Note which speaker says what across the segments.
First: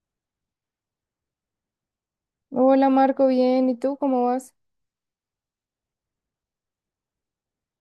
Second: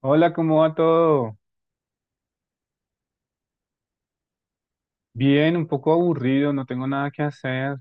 Speaker 1: Hola, ¿cómo va todo?
Speaker 2: Hola Marco, bien. ¿Y tú cómo vas?
Speaker 1: Bien, un poco aburrido, no tengo nada que hacer.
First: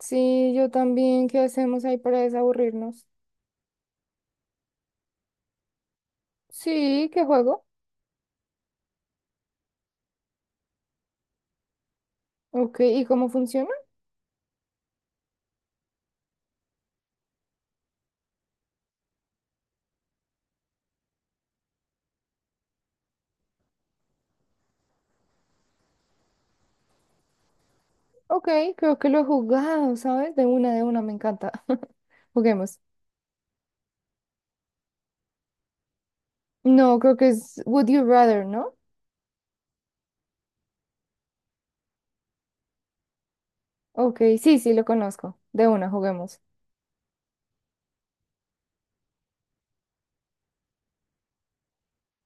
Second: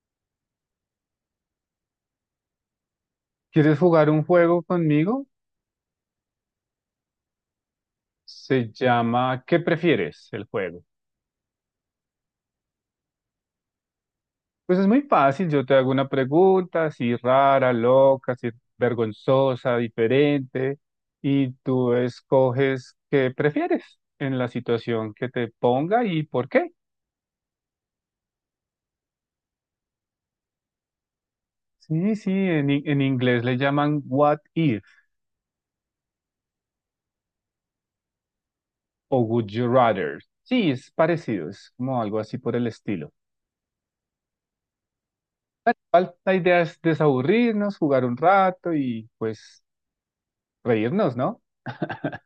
Speaker 2: Sí, yo también. ¿Qué hacemos ahí para desaburrirnos?
Speaker 1: ¿Quieres jugar un juego conmigo?
Speaker 2: Sí, ¿qué juego?
Speaker 1: Se llama ¿Qué prefieres el juego?
Speaker 2: Ok, ¿y cómo funciona?
Speaker 1: Pues es muy fácil, yo te hago una pregunta, si rara, loca, si vergonzosa, diferente, y tú escoges qué prefieres en la situación que te ponga y por qué.
Speaker 2: Ok, creo que lo he jugado, ¿sabes? De una, me encanta.
Speaker 1: Sí, sí, en,
Speaker 2: Juguemos.
Speaker 1: in- en inglés le llaman what if
Speaker 2: No, creo que es Would You Rather, ¿no?
Speaker 1: o would you rather. Sí, es parecido, es como algo así por el estilo.
Speaker 2: Ok, sí, sí, lo conozco. De una,
Speaker 1: Igual, la
Speaker 2: juguemos.
Speaker 1: idea es desaburrirnos, jugar un rato y pues reírnos, ¿no?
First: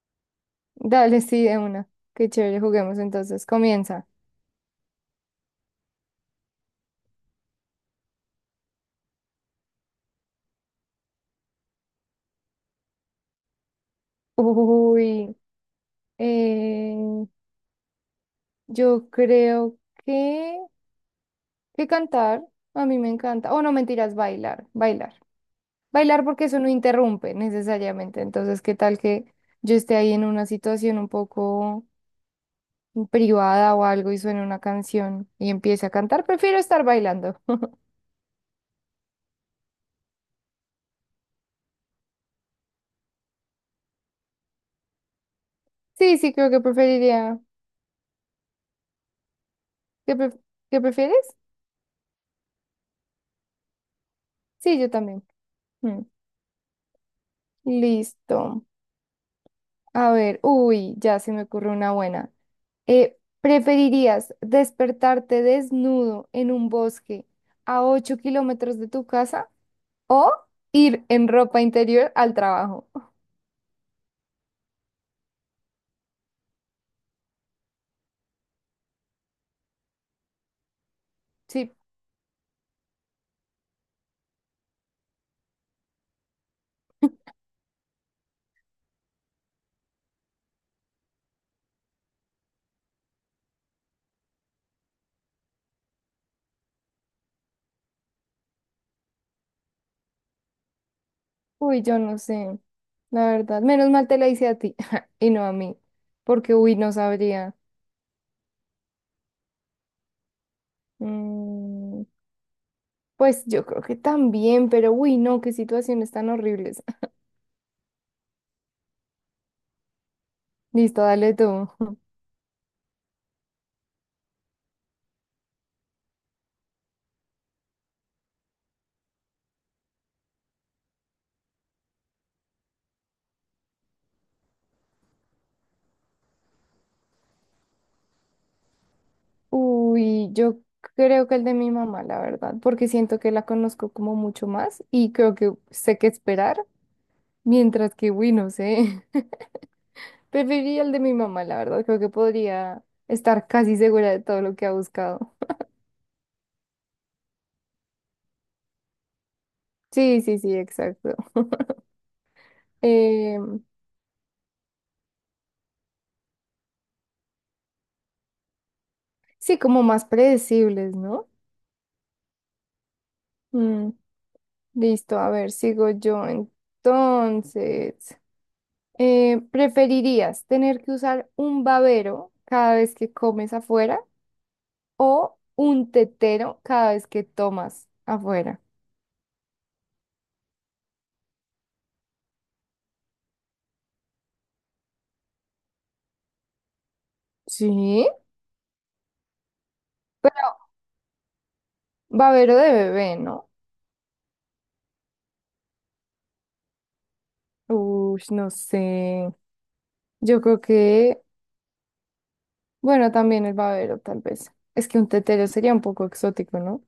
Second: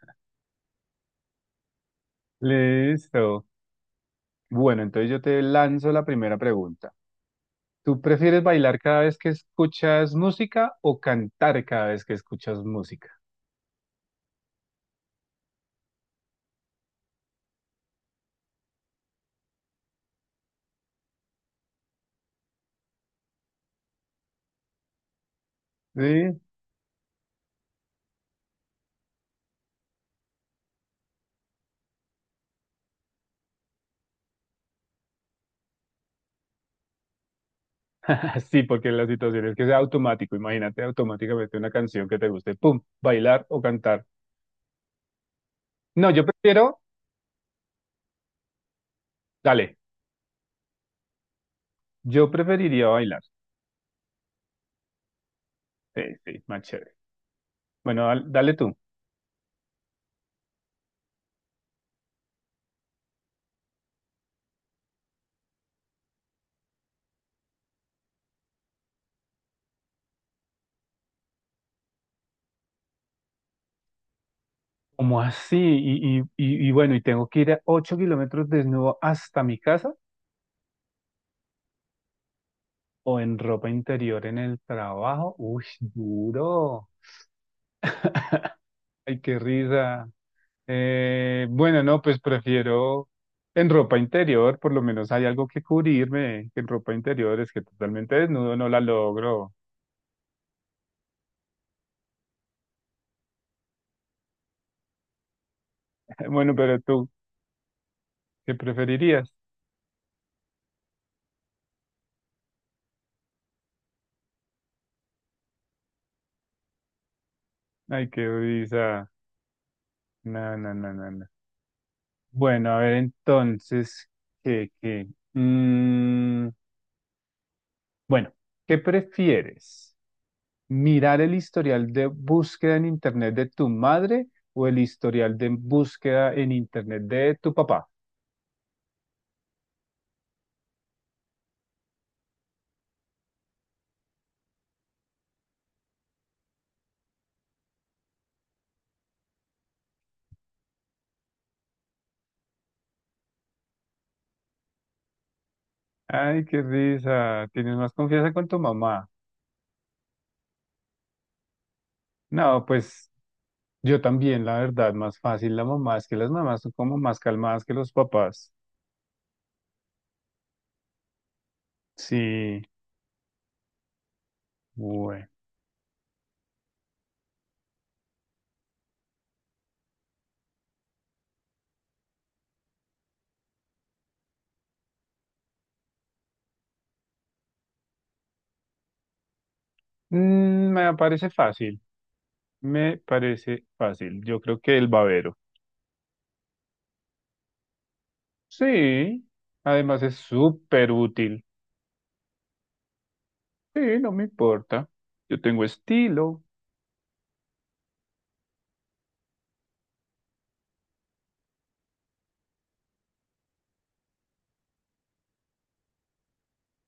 Speaker 2: Dale, sí, de una. Qué chévere, juguemos
Speaker 1: Listo.
Speaker 2: entonces. Comienza.
Speaker 1: Bueno, entonces yo te lanzo la primera pregunta. ¿Tú prefieres bailar cada vez que escuchas música o cantar cada vez que escuchas música?
Speaker 2: Uy, eh, yo creo que... Que cantar, a mí me encanta. O no, mentiras, bailar, bailar. Bailar
Speaker 1: Sí.
Speaker 2: porque eso no interrumpe necesariamente. Entonces, ¿qué tal que yo esté ahí en una situación un poco privada o algo y suene una canción y empiece a cantar? Prefiero estar bailando.
Speaker 1: Sí, porque la situación es que sea automático. Imagínate automáticamente una canción que te guste. ¡Pum! Bailar o cantar. No,
Speaker 2: Sí,
Speaker 1: yo
Speaker 2: sí, creo que
Speaker 1: prefiero.
Speaker 2: preferiría.
Speaker 1: Dale,
Speaker 2: ¿Qué, qué prefieres?
Speaker 1: yo preferiría bailar.
Speaker 2: Sí, yo también. Mm.
Speaker 1: Sí, sí, más chévere. Bueno, dale
Speaker 2: Listo.
Speaker 1: tú.
Speaker 2: A ver, uy, ya se me ocurre una buena. ¿Preferirías despertarte desnudo en un bosque a 8 kilómetros de tu casa? O ir en ropa interior al trabajo.
Speaker 1: ¿Cómo así? Y bueno, ¿y tengo que ir a 8 kilómetros desnudo hasta mi casa
Speaker 2: Sí,
Speaker 1: o en ropa interior en el trabajo? Uy, duro. Ay, qué risa. Bueno, no, pues prefiero en ropa interior, por lo menos hay algo que cubrirme, que en ropa interior es que totalmente desnudo no la logro.
Speaker 2: uy, yo no sé, la verdad. Menos mal te la hice a ti y no a mí,
Speaker 1: Bueno,
Speaker 2: porque uy,
Speaker 1: pero
Speaker 2: no
Speaker 1: tú,
Speaker 2: sabría.
Speaker 1: ¿qué preferirías?
Speaker 2: Mm, pues yo creo que también, pero uy, no, qué situaciones tan horribles.
Speaker 1: Ay, qué risa. No, no, no,
Speaker 2: Listo,
Speaker 1: no, no.
Speaker 2: dale tú.
Speaker 1: Bueno, a ver, entonces, ¿qué, qué? Mm, Bueno, ¿qué prefieres? ¿Mirar el historial de búsqueda en Internet de tu madre o el historial de búsqueda en Internet de tu papá?
Speaker 2: Uy, yo creo que el de mi mamá, la verdad, porque siento que la conozco como mucho más y creo que sé qué esperar, mientras que, uy, no sé. Preferiría el de mi mamá, la verdad. Creo que podría estar casi segura de todo lo que ha buscado.
Speaker 1: Ay, qué risa. Tienes más confianza con tu mamá.
Speaker 2: Sí, sí, sí, exacto.
Speaker 1: No, pues
Speaker 2: Em,
Speaker 1: yo también, la verdad, más fácil la mamá. Es que las mamás son como más calmadas que los papás.
Speaker 2: sí, como más predecibles, ¿no?
Speaker 1: Sí,
Speaker 2: Mm, listo,
Speaker 1: bueno.
Speaker 2: a ver, sigo yo entonces. Eh, ¿preferirías tener que usar un babero cada vez que comes afuera o un tetero cada vez que tomas afuera?
Speaker 1: Me parece fácil. Me parece fácil. Yo creo que el babero.
Speaker 2: Sí,
Speaker 1: Sí, además es
Speaker 2: pero
Speaker 1: súper útil.
Speaker 2: babero de bebé, ¿no?
Speaker 1: Sí, no me importa. Yo tengo estilo.
Speaker 2: Uy, no sé. Yo creo que bueno, también el babero, tal vez. Es que un tetero sería un poco exótico, ¿no?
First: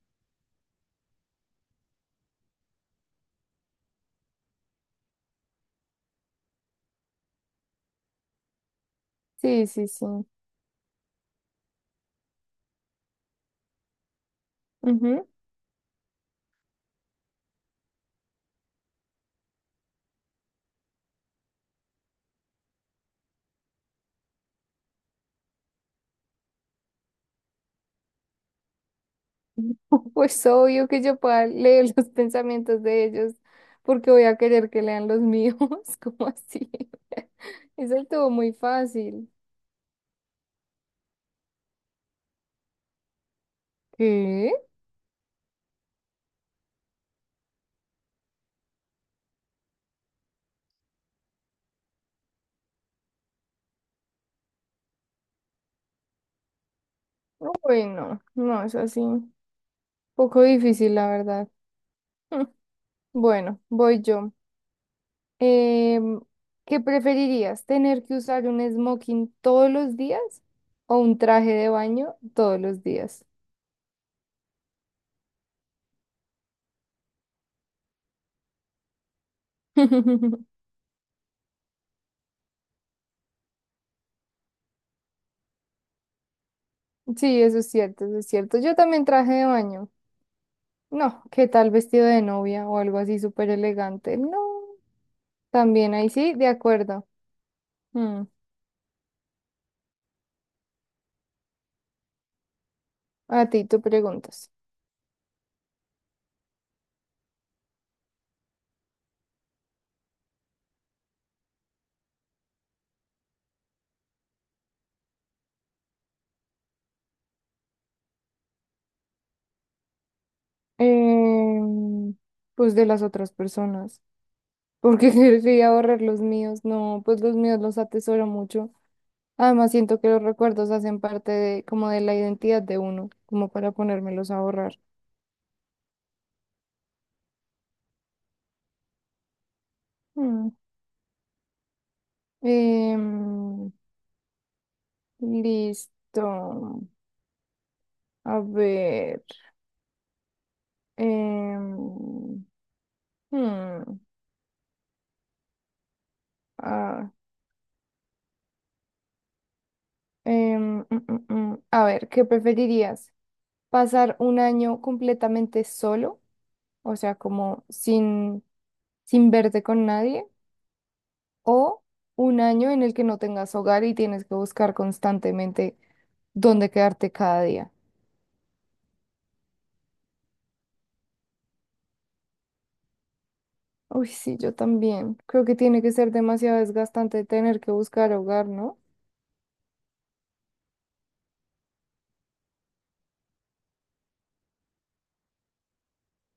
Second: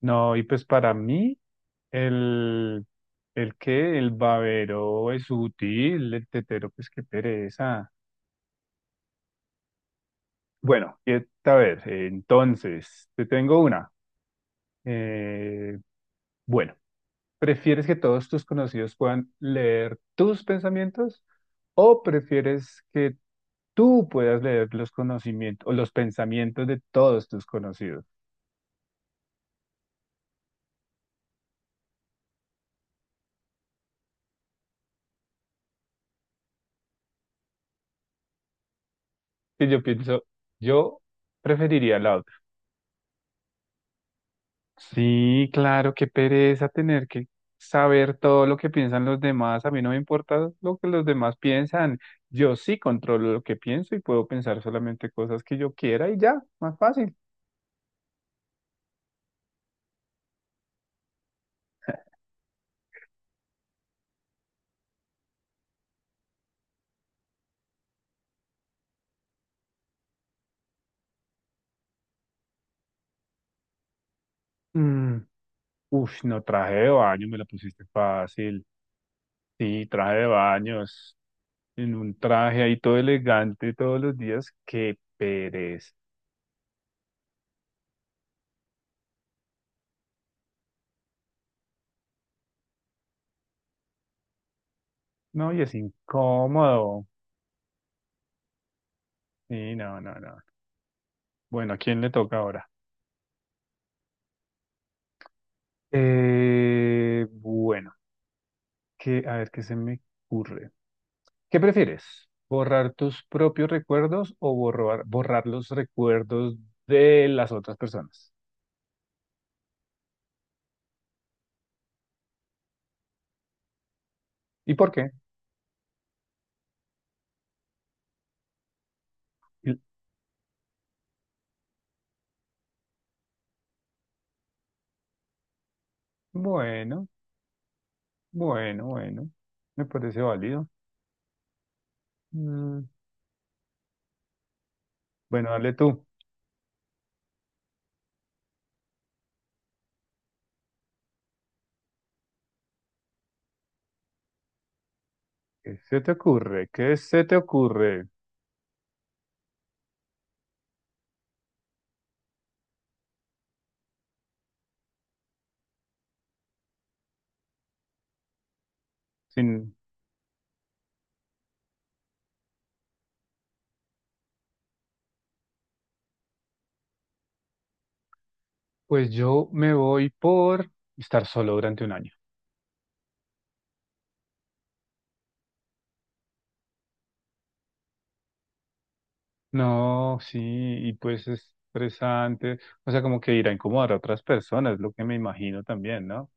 Speaker 1: No, y pues para mí, el, el que el babero es útil, el tetero, pues qué pereza.
Speaker 2: Sí, sí, sí.
Speaker 1: Bueno, y, a ver, entonces, te tengo una.
Speaker 2: Ujú.
Speaker 1: Eh, bueno, ¿prefieres que todos tus conocidos puedan leer tus pensamientos o prefieres que tú puedas leer los conocimientos o los pensamientos de todos tus conocidos?
Speaker 2: Pues obvio que yo pueda leer los pensamientos de ellos, porque voy a querer que lean los míos, como así? Eso estuvo muy fácil.
Speaker 1: Y yo pienso, yo preferiría la otra.
Speaker 2: ¿Qué?
Speaker 1: Sí, claro, qué pereza tener que saber todo lo que piensan los demás. A mí no me importa lo que los demás piensan. Yo sí controlo lo que pienso y puedo pensar solamente cosas que yo quiera y ya, más fácil.
Speaker 2: No, bueno, no, es así. Poco difícil, la verdad. Mm. Bueno, voy yo. Em, ¿Qué preferirías? ¿Tener que usar un smoking todos los días o un traje de baño todos los días?
Speaker 1: Mm, Uf, no traje de baño, me la pusiste fácil. Sí, traje de baños, en un traje ahí todo elegante todos los días. Qué pereza.
Speaker 2: Sí, eso es cierto, eso es cierto. Yo también traje de baño. No, ¿qué tal vestido de novia o algo así súper elegante? No,
Speaker 1: No, y es
Speaker 2: también ahí sí, de
Speaker 1: incómodo.
Speaker 2: acuerdo. Mm.
Speaker 1: Sí, no, no, no. Bueno, ¿a quién le toca ahora?
Speaker 2: A ti, tú preguntas.
Speaker 1: Bueno. Que, a ver, ¿qué se me ocurre? ¿Qué prefieres? ¿Borrar tus propios recuerdos o borrar los recuerdos de las otras personas?
Speaker 2: Em, pues de las otras personas.
Speaker 1: ¿Y por qué?
Speaker 2: Porque querría borrar los míos. No, pues los míos los atesoro mucho. Además,
Speaker 1: Y-
Speaker 2: siento que los recuerdos hacen parte de, como de la identidad de uno, como para ponérmelos a borrar.
Speaker 1: Bueno, bueno, bueno. Me parece
Speaker 2: Mm.
Speaker 1: válido. Mm.
Speaker 2: em,
Speaker 1: Bueno, dale tú.
Speaker 2: listo. A ver. em, hmm,
Speaker 1: ¿Qué se te ocurre? ¿Qué
Speaker 2: ah,
Speaker 1: se te ocurre?
Speaker 2: A ver, ¿qué preferirías? ¿Pasar un año completamente solo? O sea, como sin, sin verte
Speaker 1: Sin...
Speaker 2: con nadie. ¿O un año en el que no tengas hogar y tienes que buscar constantemente dónde quedarte cada día?
Speaker 1: Pues yo me voy por estar solo durante un año.
Speaker 2: Uy, sí, yo también. Creo que tiene que ser demasiado desgastante tener que buscar hogar, ¿no?
Speaker 1: No, sí, y pues es estresante. O sea, como que ir a incomodar a otras personas, lo que me imagino también, ¿no?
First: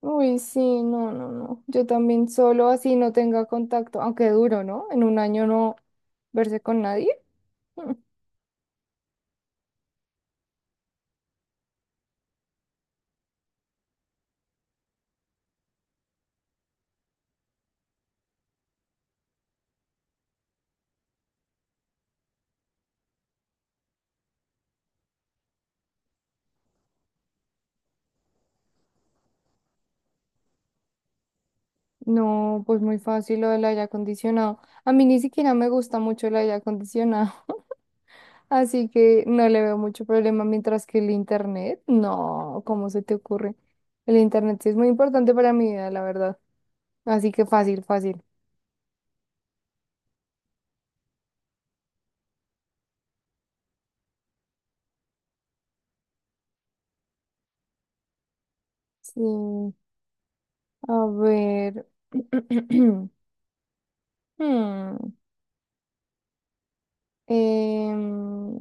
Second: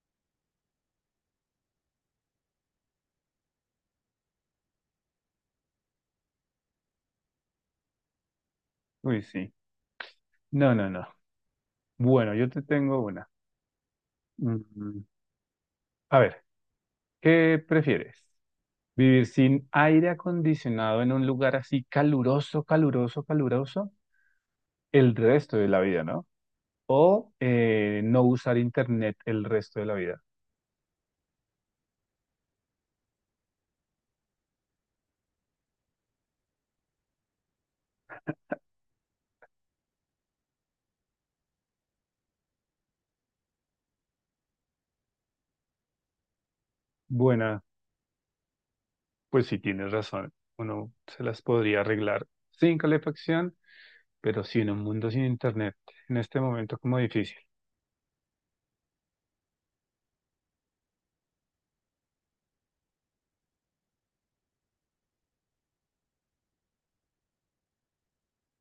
Speaker 2: Uy, sí, no, no, no. Yo también solo así no tenga contacto, aunque duro, ¿no? En un año no verse con nadie. Mm.
Speaker 1: Uy, sí. No, no, no. Bueno, yo te tengo una. Mm, A ver, ¿qué prefieres? ¿Vivir sin aire acondicionado en un lugar así caluroso, caluroso, caluroso el resto de la vida, no? O no usar internet el resto de la vida.
Speaker 2: No, pues muy fácil lo del aire acondicionado. A mí ni siquiera me gusta mucho el aire acondicionado, así que no le veo mucho problema, mientras que el internet, no, ¿cómo se te ocurre? El internet sí es muy importante para mi vida, la verdad. Así que
Speaker 1: Buena,
Speaker 2: fácil, fácil.
Speaker 1: pues sí tienes razón. Uno se las podría arreglar sin calefacción, pero sí en un mundo sin internet, en este momento como difícil.
Speaker 2: Sí, a ver. Hmm, em,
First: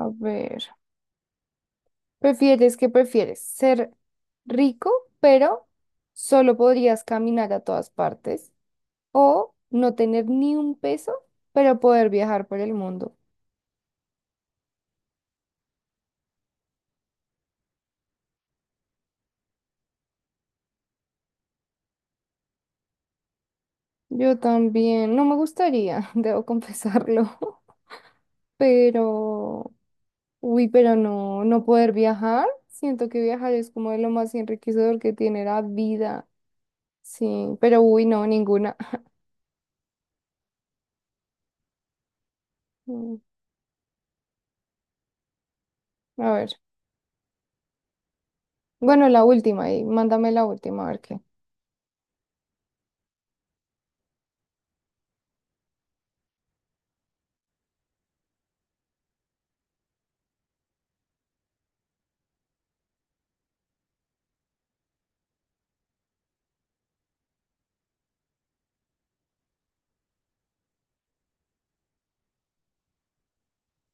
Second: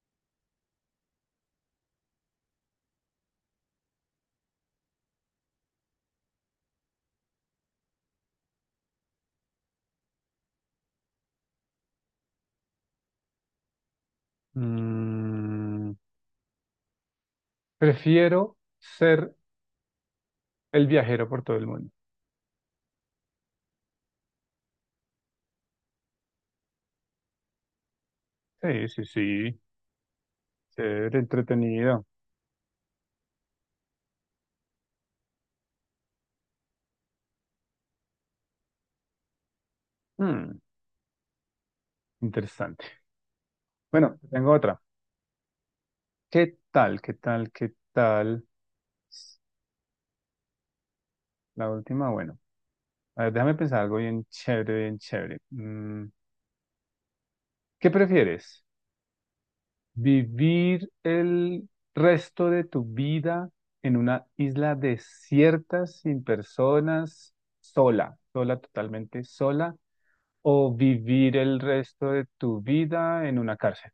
Speaker 2: a ver, ¿prefieres que prefieres? ¿Ser rico, pero solo podrías caminar a todas partes? ¿O no tener ni un peso, pero poder viajar por el mundo?
Speaker 1: Mm, Prefiero ser el viajero por todo el mundo.
Speaker 2: Yo también, no me gustaría, debo confesarlo,
Speaker 1: Sí, sí, sí.
Speaker 2: pero, uy, pero
Speaker 1: Ser
Speaker 2: no, no poder
Speaker 1: entretenido.
Speaker 2: viajar. Siento que viajar es como de lo más enriquecedor que tiene la vida. Sí, pero uy, no, ninguna.
Speaker 1: Hmm, interesante.
Speaker 2: Mm.
Speaker 1: Bueno, tengo otra.
Speaker 2: A ver,
Speaker 1: ¿Qué tal? ¿Qué tal? ¿Qué tal?
Speaker 2: bueno, la última y mándame la última, a ver qué.
Speaker 1: La última, bueno. A ver, déjame pensar algo bien chévere, bien chévere. ¿Qué prefieres? ¿Vivir el resto de tu vida en una isla desierta, sin personas, sola, sola, totalmente sola? ¿O vivir el resto de tu vida en una cárcel?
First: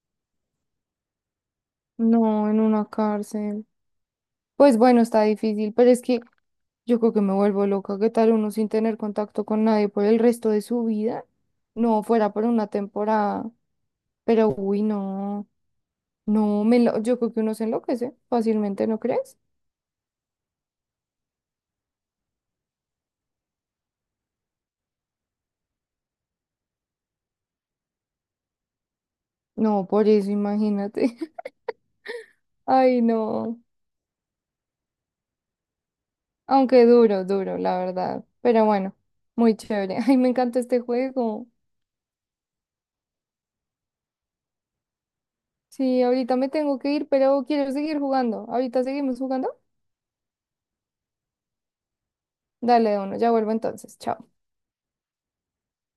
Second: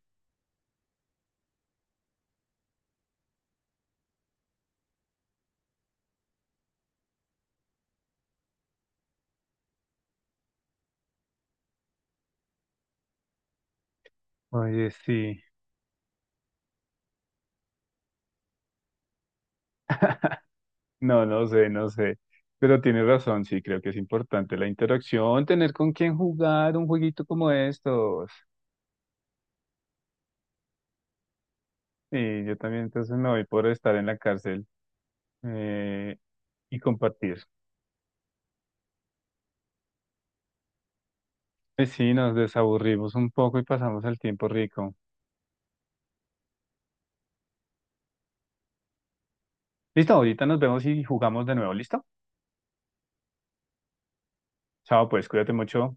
Speaker 2: No, en una cárcel. Pues bueno, está difícil, pero es que yo creo que me vuelvo loca. ¿Qué tal uno sin tener contacto con nadie por el resto de su vida? No, fuera por una temporada. Pero uy,
Speaker 1: Oye, sí.
Speaker 2: no, yo creo que uno se enloquece fácilmente, ¿no crees?
Speaker 1: No, no sé, no sé. Pero tienes razón, sí, creo que es importante la interacción, tener con quién jugar un jueguito como estos.
Speaker 2: No, por eso imagínate.
Speaker 1: Sí, yo también
Speaker 2: Ay,
Speaker 1: entonces me voy
Speaker 2: no.
Speaker 1: por estar en la cárcel, eh, y
Speaker 2: Aunque duro,
Speaker 1: compartir.
Speaker 2: duro, la verdad. Pero bueno, muy chévere. Ay, me encanta este juego.
Speaker 1: Pues sí, nos desaburrimos un poco y pasamos el tiempo rico.
Speaker 2: Sí, ahorita me tengo que ir, pero quiero seguir jugando. Ahorita seguimos jugando.
Speaker 1: Listo, ahorita nos vemos y jugamos de nuevo, ¿listo?
Speaker 2: Dale, de uno, ya vuelvo entonces. Chao.
Speaker 1: Chao, pues cuídate mucho.